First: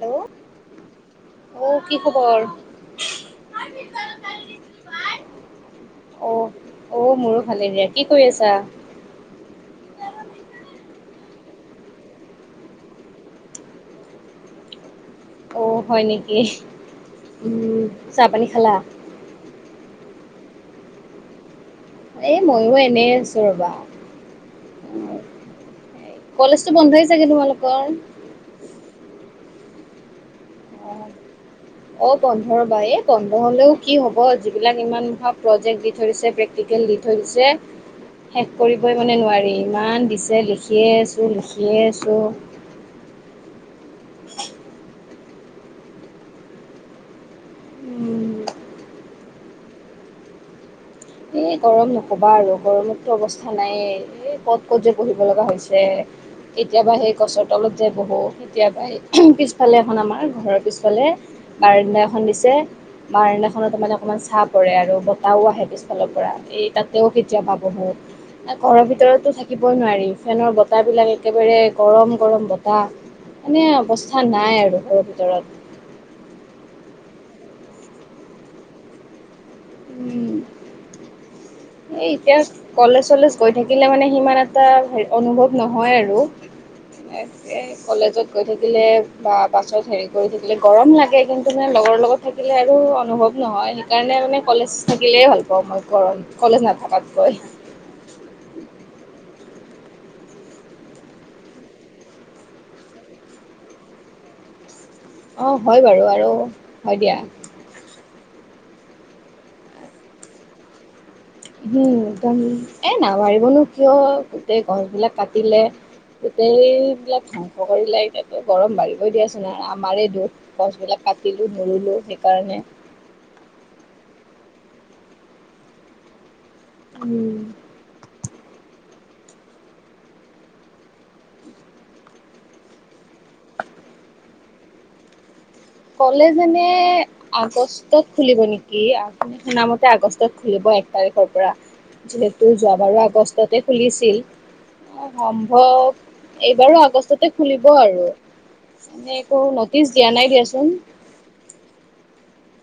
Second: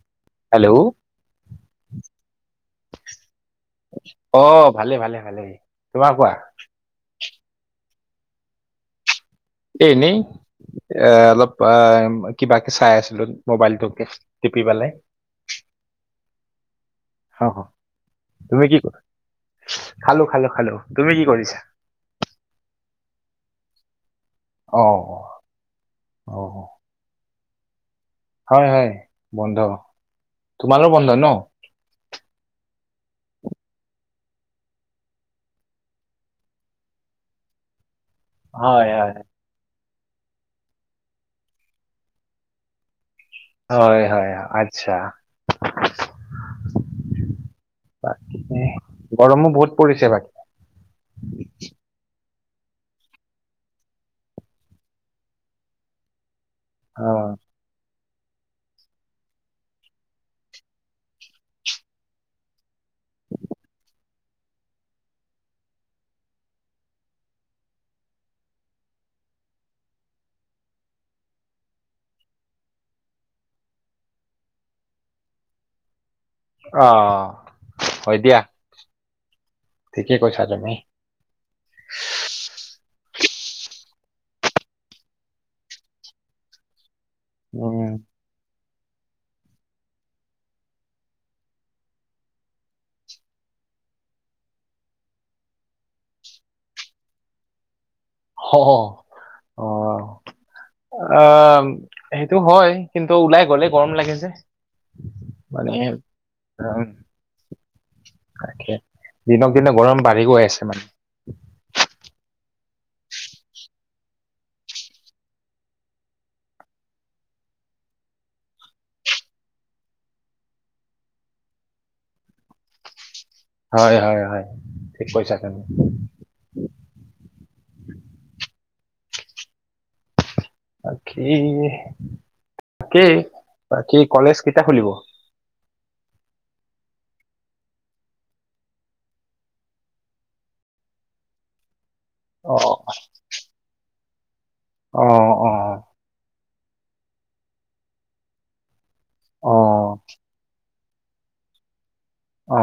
Hello hello অহ কি খবৰ? অহ, ভালে ভালে ভালে তোমাৰ কোৱা? অহ মোৰো ভালে দিয়া, কি কৰি আছা? এহ, এনেই এ অলপ কিবাকে চাই আছিলোঁ মোবাইলটোকে টিপি পেলাই। অ হয় নেকি অ উম চাহ পানী খালা? খালোঁ খালোঁ খালোঁ তুমি কি কৰিছা? এ ময়ো এনেই আছোঁ ৰবা, অ' অ কলেজটো বন্ধই চাগে তোমালোকৰ, হয় হয় বন্ধ, তোমাৰো বন্ধ ন? অ বন্ধ ৰবা, এ বন্ধ হ'লেও কি হ'ব যিবিলাক ইমান প্ৰজেক্ট দি থৈছে, যিগাল দি থৈছে, শেষ হয় কৰিবই হয় মানে নোৱাৰি, ইমান দিছে লিখিয়ে আছোঁ লিখিয়ে আছোঁ। হয় হয় আচ্ছা, বাকি উম গৰমো বহুত পৰিছে বাকী, এই গৰম নক'বা আৰু গৰমততো অৱস্থা নাইয়ে, এই ক'ত ক'ত যে বহিব লগা হৈছে। কেতিয়াবা অ সেই গছৰ, তলত যে বহোঁ, কেতিয়াবা পিছফালে এখন আমাৰ ঘৰৰ পিছফালে বাৰানদা এখন দিছে বাৰানাখনত তাৰ মানে অকনমান ছাঁহ পৰে আৰু বতাহও আহে পিছ, ফালৰ পৰা এই তাতেও কেতিয়া বহোঁ। ঘৰৰ ভিতৰতো থাকিবই নোৱাৰি, ফেনৰ বতাহ বিলাক একেবাৰে গৰম গৰম বতাহ। মানে অৱস্থা নাই আৰু ঘৰ ভিতৰত। অ' হয় দিয়া। ঠিকেই উম কৈছা তুমি। এই এতিয়া কলেজ চলেজ গৈ থাকিলে মানে সিমান এটা হে অনুভৱ নহয় আৰু, সেইটোৱে উম কলেজত, গৈ থাকিলে বা পাছত হেৰি কৰি থাকিলে, গৰম লাগে কিন্তু মানে লগৰ লগত থাকিল থাকিলে আৰু অনুভৱ নহয়, সেইকাৰণে মানে কলেজ থাকিলেই ভাল পাওঁ মই গৰম। কলেজ নাথকাতকৈ, হ অ' অ সেইটো হয়, কিন্তু ওলাই গ'লে গৰম লাগে যে। অ হয় মানে বাৰু, আৰু উম হয় দিয়া। তাকে দিনক দিনে গৰম বাঢ়ি গৈ আছে মানে। উম' একদম, এ নাবাৰিবনো কিয় গোটেই গছবিলাক কাটিলে, গোটেইবিলাক ধ্বংস কৰিলে, এতিয়া গৰম বাঢ়িবই দিয়াচোন ন আমাৰেই দুখ। গছবিলাক কাটিলোঁ মেলিলো সেইকাৰণে, হয় হয় হয়, ঠিক কৈছা তুমি। উম' বাকী তাকেই বাকী কলেজ কেতিয়া খুলিব? কলেজ এনে আগষ্টত খুলিব নেকি, আপুনি শুনা মতে আগষ্টত খুলিব এক তাৰিখৰ পৰা। যিহেতু অ যোৱাবাৰো আগষ্টতে খুলিছিল, অ অ সম্ভৱ এইবাৰো আগষ্টতে খুলিব আৰু মানে একো অ নটিচ দিয়া নাই দিয়াচোন। অ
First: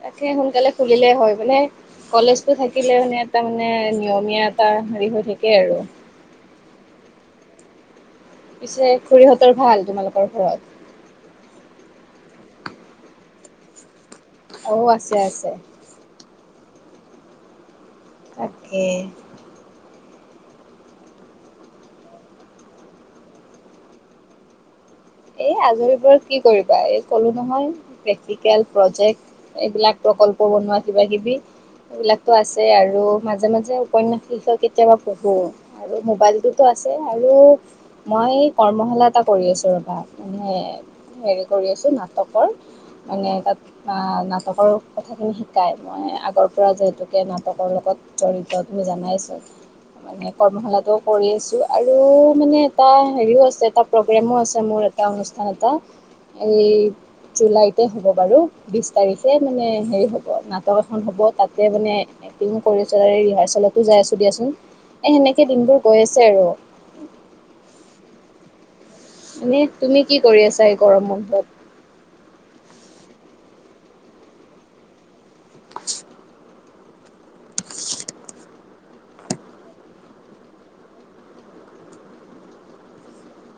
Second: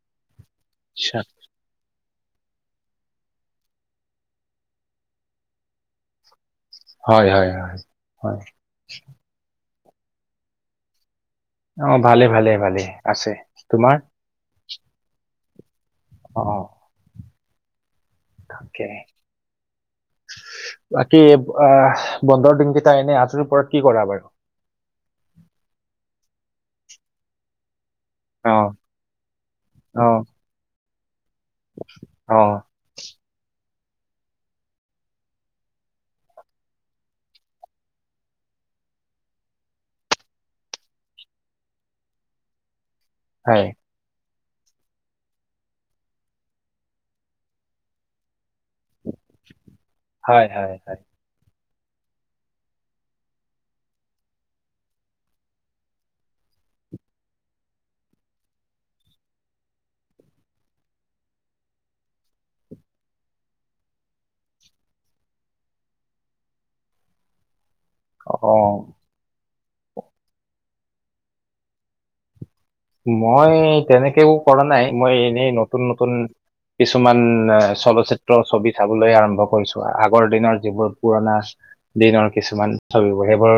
তাকে সোনকালে খুলিলে আচ্ছা হয় গ'লে কলেজটো থাকিলে মানে এটা মানে নিয়মীয়া এটা হেৰি হৈ থাকে আৰু হয় হয় হয় হয় পিছে খুৰীহঁতৰ ভাল তোমালোকৰ ঘৰত? অ ভালে ভালে ভালে আছে তোমাৰ অ' আছে আছে, অ' তাকে, [inaudible] বাকী, আহ বন্ধৰ দিন কেইটা এনে আজৰি পৰত কি কৰা বাৰু? এই আজৰি পৰত কি কৰিবা এই কলো নহয়। অ প্ৰেক্টিকেল, প্ৰজেক্ট এইবিলাক অ প্ৰকল্প বনোৱা কিবা কিবি। এইবিলাকটো অ আছে আৰু, মাজে মাজে উপন্যাসৰ বিষয়ে কেতিয়াবা পঢ়ো, আৰু মোবাইলটোতো আছে আৰু মই কৰ্মশালা এটা কৰি আছো ৰবা মানে হেৰি কৰি আছো নাটকৰ মানে তাত হয় আ নাটকৰ কথাখিনি শিকাই, মই আগৰ পৰা যিহেতুকে নাটকৰ লগত জৰিত তুমি জানাইচোন, মানে হয় হয় কৰ্মশালাটোও হয় কৰি আছো। আৰু মানে এটা হেৰিও আছে এটা প্ৰগ্ৰেমো আছে মোৰ এটা অনুষ্ঠান এটা এই জুলাইতে হ'ব বাৰু বিশ তাৰিখে মানে হেৰি হ'ব নাটক এখন হ'ব তাতে মানে এক্টিঙো কৰিছো ৰিহাৰ্চেলতো যাই আছো দিয়াচোন এই হেনেকে দিনবোৰ গৈ আছে আৰু অ এনে তুমি কি কৰি আছা এই গৰম বন্ধত মই তেনেকেও কৰা নাই মই এনেই নতুন নতুন কিছুমান এ চলচ্চিত্ৰ ছবি চাবলৈ আৰম্ভ কৰিছো আগৰ দিনৰ যিবোৰ পুৰণা দিনৰ কিছুমান ছবিবোৰ সেইবোৰ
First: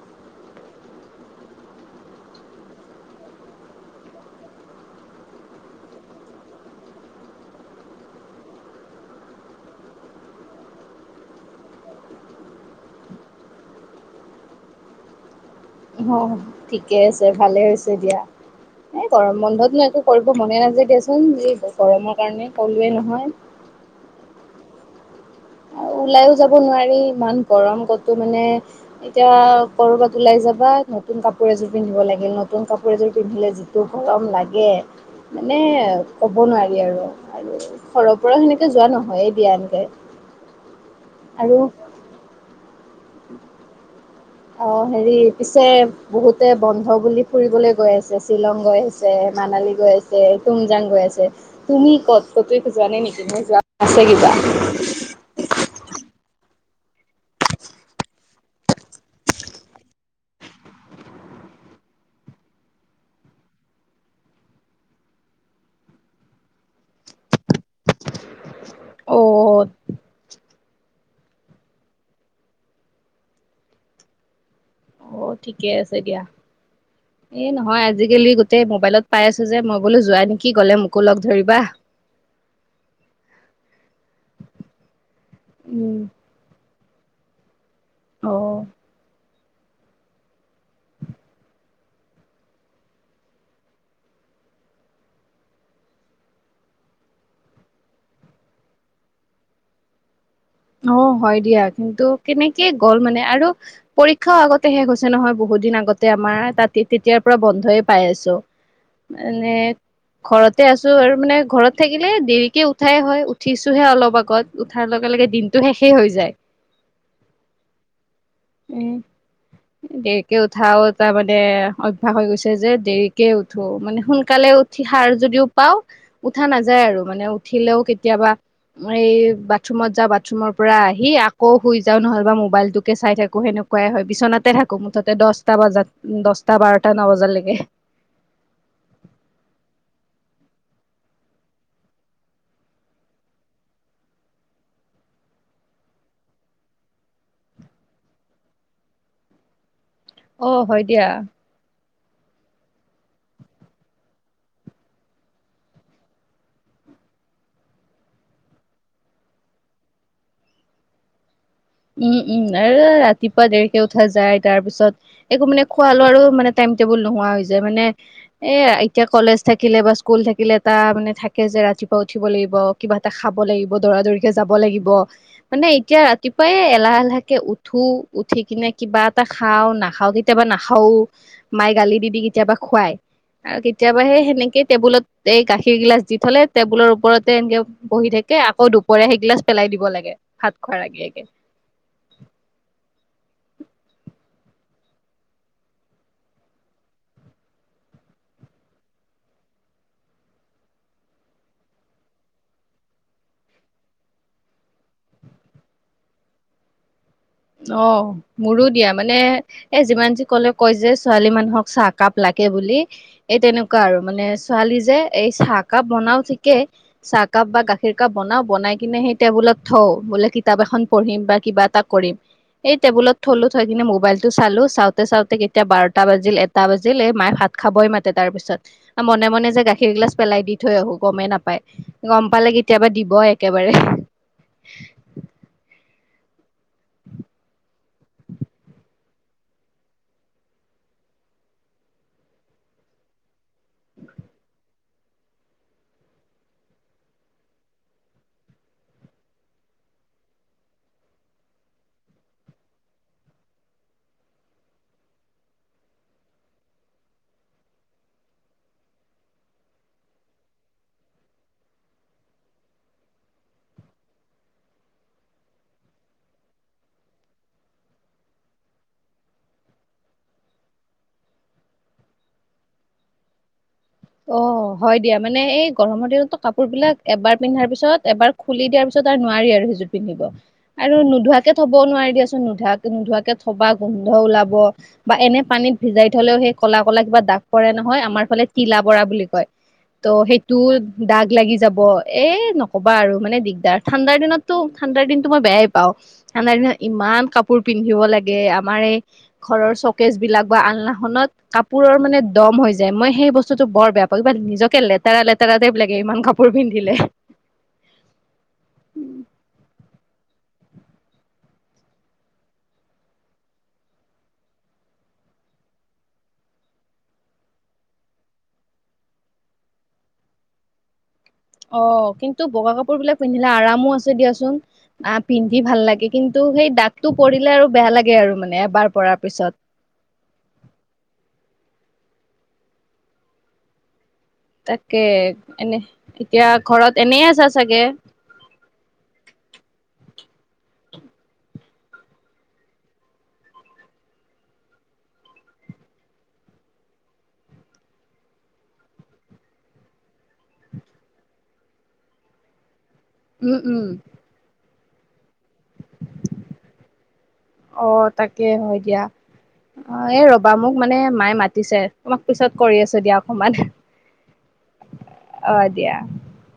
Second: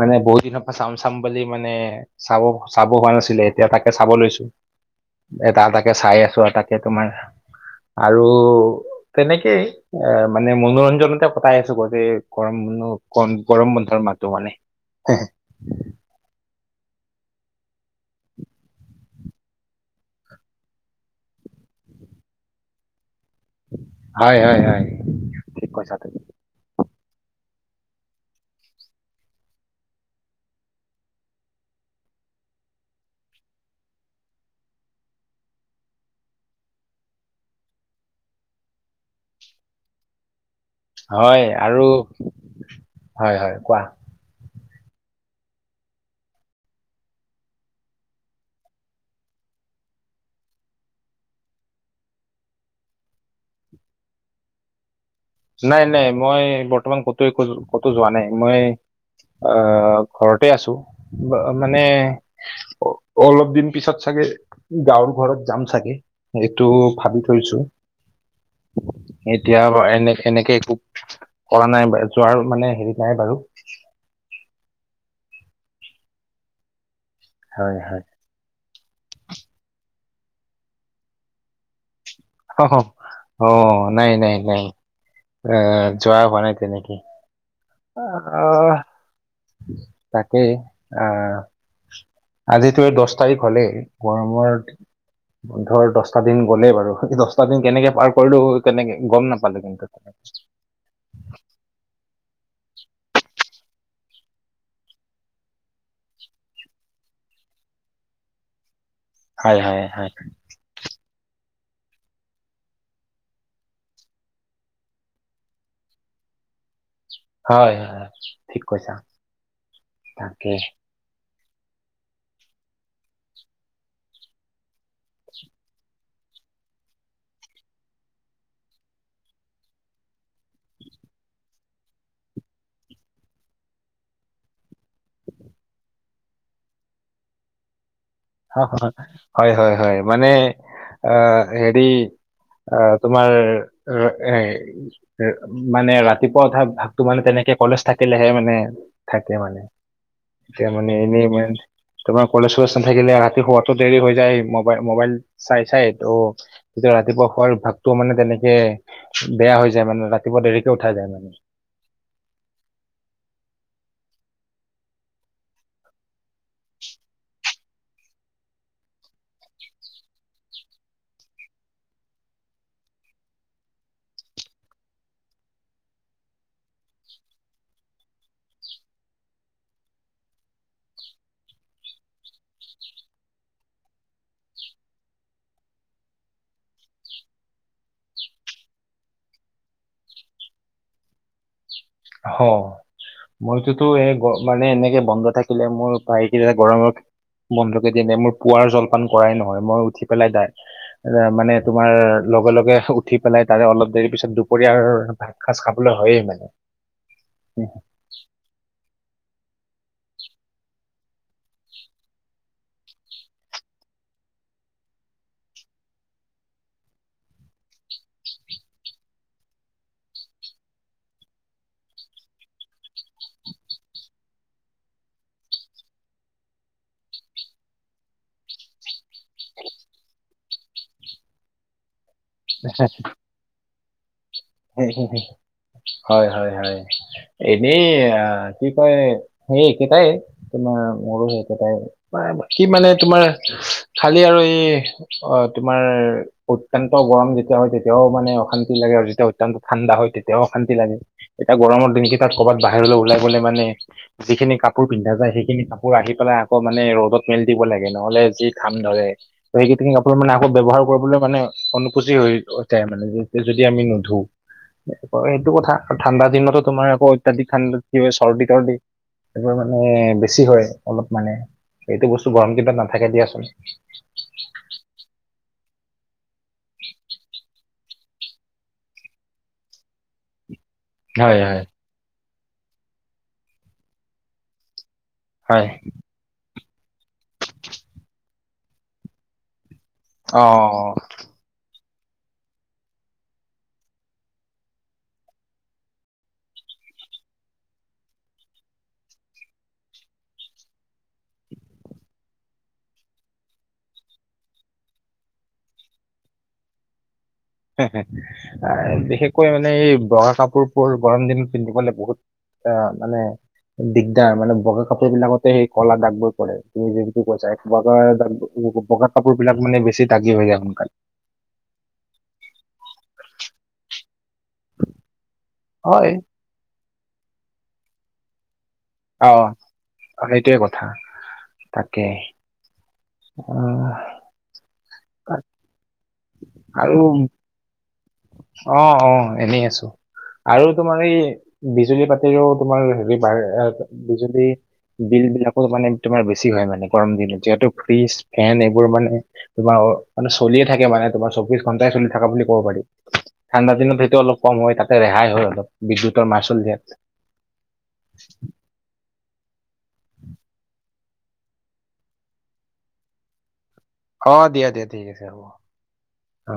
মানে বহুত দিনৰ পৰা চাম চাম বুলি মানে চাব চাব হোৱা নাছিলে এতিয়া তাকে চাব লৈছো এটা এটাকে চাই আছো তাকে তোমাৰ আৰু তেনেকেই এ মানে মনোৰঞ্জনতে কতাই আছো গোটেই গৰম বন্ধু গৰম বন্ধৰ মাহটো মানে হে অ ঠিকে আছে ভালে হৈছে দিয়া এই গৰম বন্ধতনো একো কৰিব মনে নাযায় দিয়াচোন যি গৰমৰ কাৰণে কলোৱে নহয়। হয় হয় হয় ঠিক কৈছা তুমি ওলাইও যাব নোৱাৰি ইমান গৰম কতো মানে এতিয়া কৰ'বাত ওলাই যাবা নতুন কাপোৰ এযোৰ পিন্ধিব লাগিল নতুন কাপোৰ এযোৰ পিন্ধিলে যি টো গৰম লাগে। মানে ক'ব নোৱাৰি আৰু আৰু ঘৰৰ পৰাও হেনেকে যোৱা নহয়েই দিয়া এনকে। হয় আৰু হয় হয় কোৱা অ হেৰি পিছে বহুতে বন্ধ বুলি ফুৰিবলৈ গৈ আছে শ্বিলং গৈ আছে, মানালী গৈ আছে, তুংজাং গৈ আছে তুমি ক'ত কতো একো যোৱা নাই নেকি তুমি যোৱা আছে কিবা নাই নাই মই বৰ্তমান কতো একো কতো যোৱা নাই মই আহ ঘৰতে আছো মানে অ অলপ দিন পিছত চাগে গাঁৱৰ ঘৰত যাম চাগে এইটো ভাবি থৈছো। অ এতিয়া এনে এনেকে একো কৰা নাই যোৱাৰ মানে হেৰি নাই বাৰু অ ঠিকে আছে দিয়া এই হয় নহয় হয় আজিকালি তে মোবাইলত পাই আছো যে মই বোলো যোৱা নেকি গলে মোকো লগ ধৰিবা। [unintelligible] নাই- নাই- নাই এ যোৱা হোৱা নাই এতিয়ালৈকে। অ', আহ, তাকেই আহ আজিতো এই দচ তাৰিখ হলেই গৰমৰ ধৰ দহটা দিন গ'লেই বাৰু হিটো দচটা দিন কেনেকে পাৰ কৰিলো কেনেকে গম নাপালো কিন [unintelligible] অ হয় দিয়া কিন্তু কেনেকে গ'ল মানে আৰু পৰীক্ষা আগতে শেষ হৈছে নহয় বহুত দিন আগতে আমাৰ তাতে তেতিয়াৰ পৰা বন্ধয়ে পাই আছো। মানে হয় হয় হয় ঘৰত তে আছো আৰু মানে ঘৰত থাকিলে দেৰিকে উঠাই হয় উঠিছোহে অলপ আগত উঠাৰ লগে লগে দিন টো সেই হৈ যায় হয় ঠিক কৈছা উম উম। দেৰিকে উঠাও এটা মানে অভ্যাস হৈ গৈছে যে, দেৰিকে উঠো মানে সোনকালে উঠি সাৰ যদিও পাওঁ উঠা নাযায় আৰু মানে উঠিলেও কেতিয়াবা এই বাথৰুমত যাও বাথ ৰুমৰ পৰা আহি আকৌ শুই যাওঁ নহ'লে বা মোবাইলটোকে চাই থাকো সেনেকুৱাই হয় বিচনাতে থাকো। আকৌ মুঠতে দচটা বাজাত দচটা বাৰটা নাবাজালৈকে। অ, হয়- হয়- হয় মানে আ হেৰি অ, তোমাৰ মানে ৰাতিপুৱা উঠা অভ্যাসটো মানে তেনেকে কলেজ থাকিলেহে মানে থাকে মানে। অ যে হয় মানে দিয়া এনে মানে মই আছোঁ তোমাৰ কলেচো আছে নে থাকিলে ৰাতি শুৱাতো দেৰি হৈ যায় মোবাইল -মোবাইল চাই -চাই ত'। তেতিয়া ৰাতিপুৱা খোৱাৰ অভ্যাসটো মানে তেনেকে বেয়া হৈ যায় মানে ৰাতিপুৱা দেৰিকে উঠা যায় মানে। উম-উম আৰু ৰাতিপুৱা দেৰিকে উঠা যায় তাৰপিছত একো মানে খোৱা লোৱাৰো মানে টাইম টেবুল নোহোৱা হৈ যায় মানে এয়া এতিয়া কলেজ থাকিলে বা স্কুল থাকিলে এটা মানে থাকে যে ৰাতিপুৱা উঠিব লাগিব কিবা এটা খাব লাগিব দৌৰা দৌৰিকে যাব লাগিব মানে এতিয়া ৰাতি উপায় নাই এলাহ এলাহকে উঠো উঠি কিনে কিবা এটা খাওঁ নাখাওঁ কেতিয়াবা নাখাওঁ। মায়ে গালি দি- দি কেতিয়াবা খুৱাই। আৰু কেতিয়াবা সেই সেনেকে টেবুলত এই গাখীৰ গিলাচ দি থলে টেবুলৰ ওপৰতে এনকে বহি থাকে আকৌ দুপৰীয়া সেইগিলাছ পেলাই দিব লাগে ভাত খোৱাৰ আগে -আগে। হ মইতোতো এই মানে এনেকে বন্ধ থাকিলে মোৰ ভাইটোৱে গৰমত বন্ধ কেদিনে মোৰ পুৱাৰ জলপান কৰাই নহয় মই উঠি পেলাই দাই এ মানে তোমাৰ লগে -লগে উঠি পেলাই তাৰে অলপ দেৰি পিছত দুপৰীয়াৰ ভাত সাঁজ খাবলে হয়ে মানে। অ', মোৰো দিয়া মানে এ যিমান যি কলে কয় যে ছোৱালী মানুহক চাহকাপ লাগে বুলি এই তেনেকুৱা আৰু মানে ছোৱালী যে এই চাহকাপ বনাও ঠিকে চাহকাপ বা গাখীৰ কাপ বনাওঁ বনাই কিনে সেই টেবুলত থওঁ বোলে কিতাপ এখন পঢ়িম বা কিবা এটা কৰিম। এই টেবুলত থলো থৈ কিনে মোবাইল টো চালো চাওঁতে -চাওঁতে কেতিয়া বাৰটা বাজিল, এটা বাজিল এই মাইয়ে ভাত খাবই মাতে তাৰ পিছত আ মনে -মনে যে গাখীৰ গিলাছ পেলাই দি থৈ আহো গমেই নাপায়। গম পালে কেতিয়াবা দিব একেবাৰে। [unintelligible] হয়-হয়, -হয়। এনেইয়া কি কয় সেই একেইটাই তোমাৰ মোৰো সেই একেইটাই। কি মানে তোমাৰ খালি আৰু এই অ, তোমাৰ অত্যন্ত গৰম যেতিয়া হয় তেতিয়াও মানে অশান্তি লাগে আৰু যেতিয়া অত্যান্ত ঠাণ্ডা হয় তেতিয়াও শান্তি লাগে এতিয়া গৰমৰ দিনকেইটাত ক'বাত বাহিৰলে ওলাই গলে মানে যিখিনি কাপোৰ পিন্ধা যায় সেইখিনি কাপোৰ আহি পেলাই আকৌ মানে ৰ'দত মেলি দিব লাগে নহলে যি ঘাম ধৰে। [unintelligible] সেইপিনি কাপোৰ মানে আকৌ ব্যৱহাৰ কৰিবলৈ মানে অনুকূচি হৈ উঠে মানে যদি আমি নোধো। হয় এইটো কথা ঠাণ্ডা দিনতো তোমাৰ আকৌ অত্যাধিক ঠাণ্ডাত কি হয় চৰ্দি -তৰ্দি। এইবোৰ মানে বেছি হয় অলপ মানে এইটো বস্তু গৰম দিনত নাথাকে দিয়াছোন। অ, হয় দিয়া মানে এই গৰমৰ দিনততো কাপোৰ বিলাক এবাৰ পিন্ধাৰ পিছত এবাৰ খুলি দিয়াৰ পিছত আৰু নোৱাৰি আৰু সিযোৰ পিন্ধিব আৰু হয় নোধোৱাকে হয় থবও নোৱাৰি দিয়াচোন নোধোৱাকে নোধোৱাকে থবা গোন্ধ ওলাব। বা এনে হয় পানীত ভিজাই থলেও সেই ক'লা ক'লা কিবা দাগ পৰে নহয় আমাৰ ফালে তিলা পৰা বুলি কয়। ত' অ সেইটো দাগ লাগি যাব। এই নকবা আৰু মানে দিগদাৰ ঠাণ্ডাৰ দিনততো ঠাণ্ডাৰ দিনতো মই বেয়াই পাওঁ। ঠাণ্ডাৰ দিনত ইমান কাপোৰ পিন্ধিব লাগে আমাৰ এই ঘৰৰ চকেজ বিলাক বা আলনাখনত কাপোৰৰ মানে দম হৈ যায মই সেই বস্তু [unintelligible] বৰ বেয়া পাবিবা নিজকে লেতেৰা- লেতেৰা টাইপ লাগে ইমান কাপোৰ পিন্ধিলে। বিশেষকৈ মানে এই বগা কাপোৰবোৰ গৰম দিনত পিন্ধিবলৈ বহুত। তা মানে। দিগদাৰ মানে বগা কাপোৰ বিলাকতে সেই ক'লা দাগবোৰ পৰে তুমি যোনটো কৈছা বগা দাগ। বগা কাপোৰ বিলাক মানে বেছি দাগি হৈ যায়। সোনকালে অ কিন্তু বগা কাপোৰ বিলাক পিন্ধিলে আৰামো আছে দিয়াচোন আহ পিন্ধি ভাল লাগে হয় কিন্তু ত সেই দাগতটো পৰিলে আৰু বেয়া লাগে আৰু মানে এবাৰ পৰাৰ অ পিছত সেইটোৱে কথা তাকেই অহ তাকে এনে এতিয়া আৰু ঘৰত এনে আছা চাগে অ অ এনেই আছোঁ। আৰু তোমাৰ এই বিজুলী পাতিৰেও তোমাৰ হেৰি ডা--বিজুলী বিল বিলাকো মানে তোমাৰ বেছি হয় মানে গৰম দিনত যিহেতু ফ্ৰীজ ফেন এইবোৰ মানে তোমাৰ মানে চলিয়ে থাকে মানে তোমাৰ চৌবিশ ঘণ্টাই চলি থকা বুলি ক'ব পাৰি। উম ঠাণ্ডা উম দিনত সেইটো অলপ কম হয় তাতে ৰেহাই হয় অলপ বিদ্যুতৰ মাচুল দিয়াত অ তাকে হয় দিয়া অ এই ৰবা মোক মানে মায়ে মাতিছে। তোমাক পিছত কৰি আছোঁ দিয়া অকমান। অ দিয়া দিয়া ঠিক আছে হ'ব অ দিয়া। অ।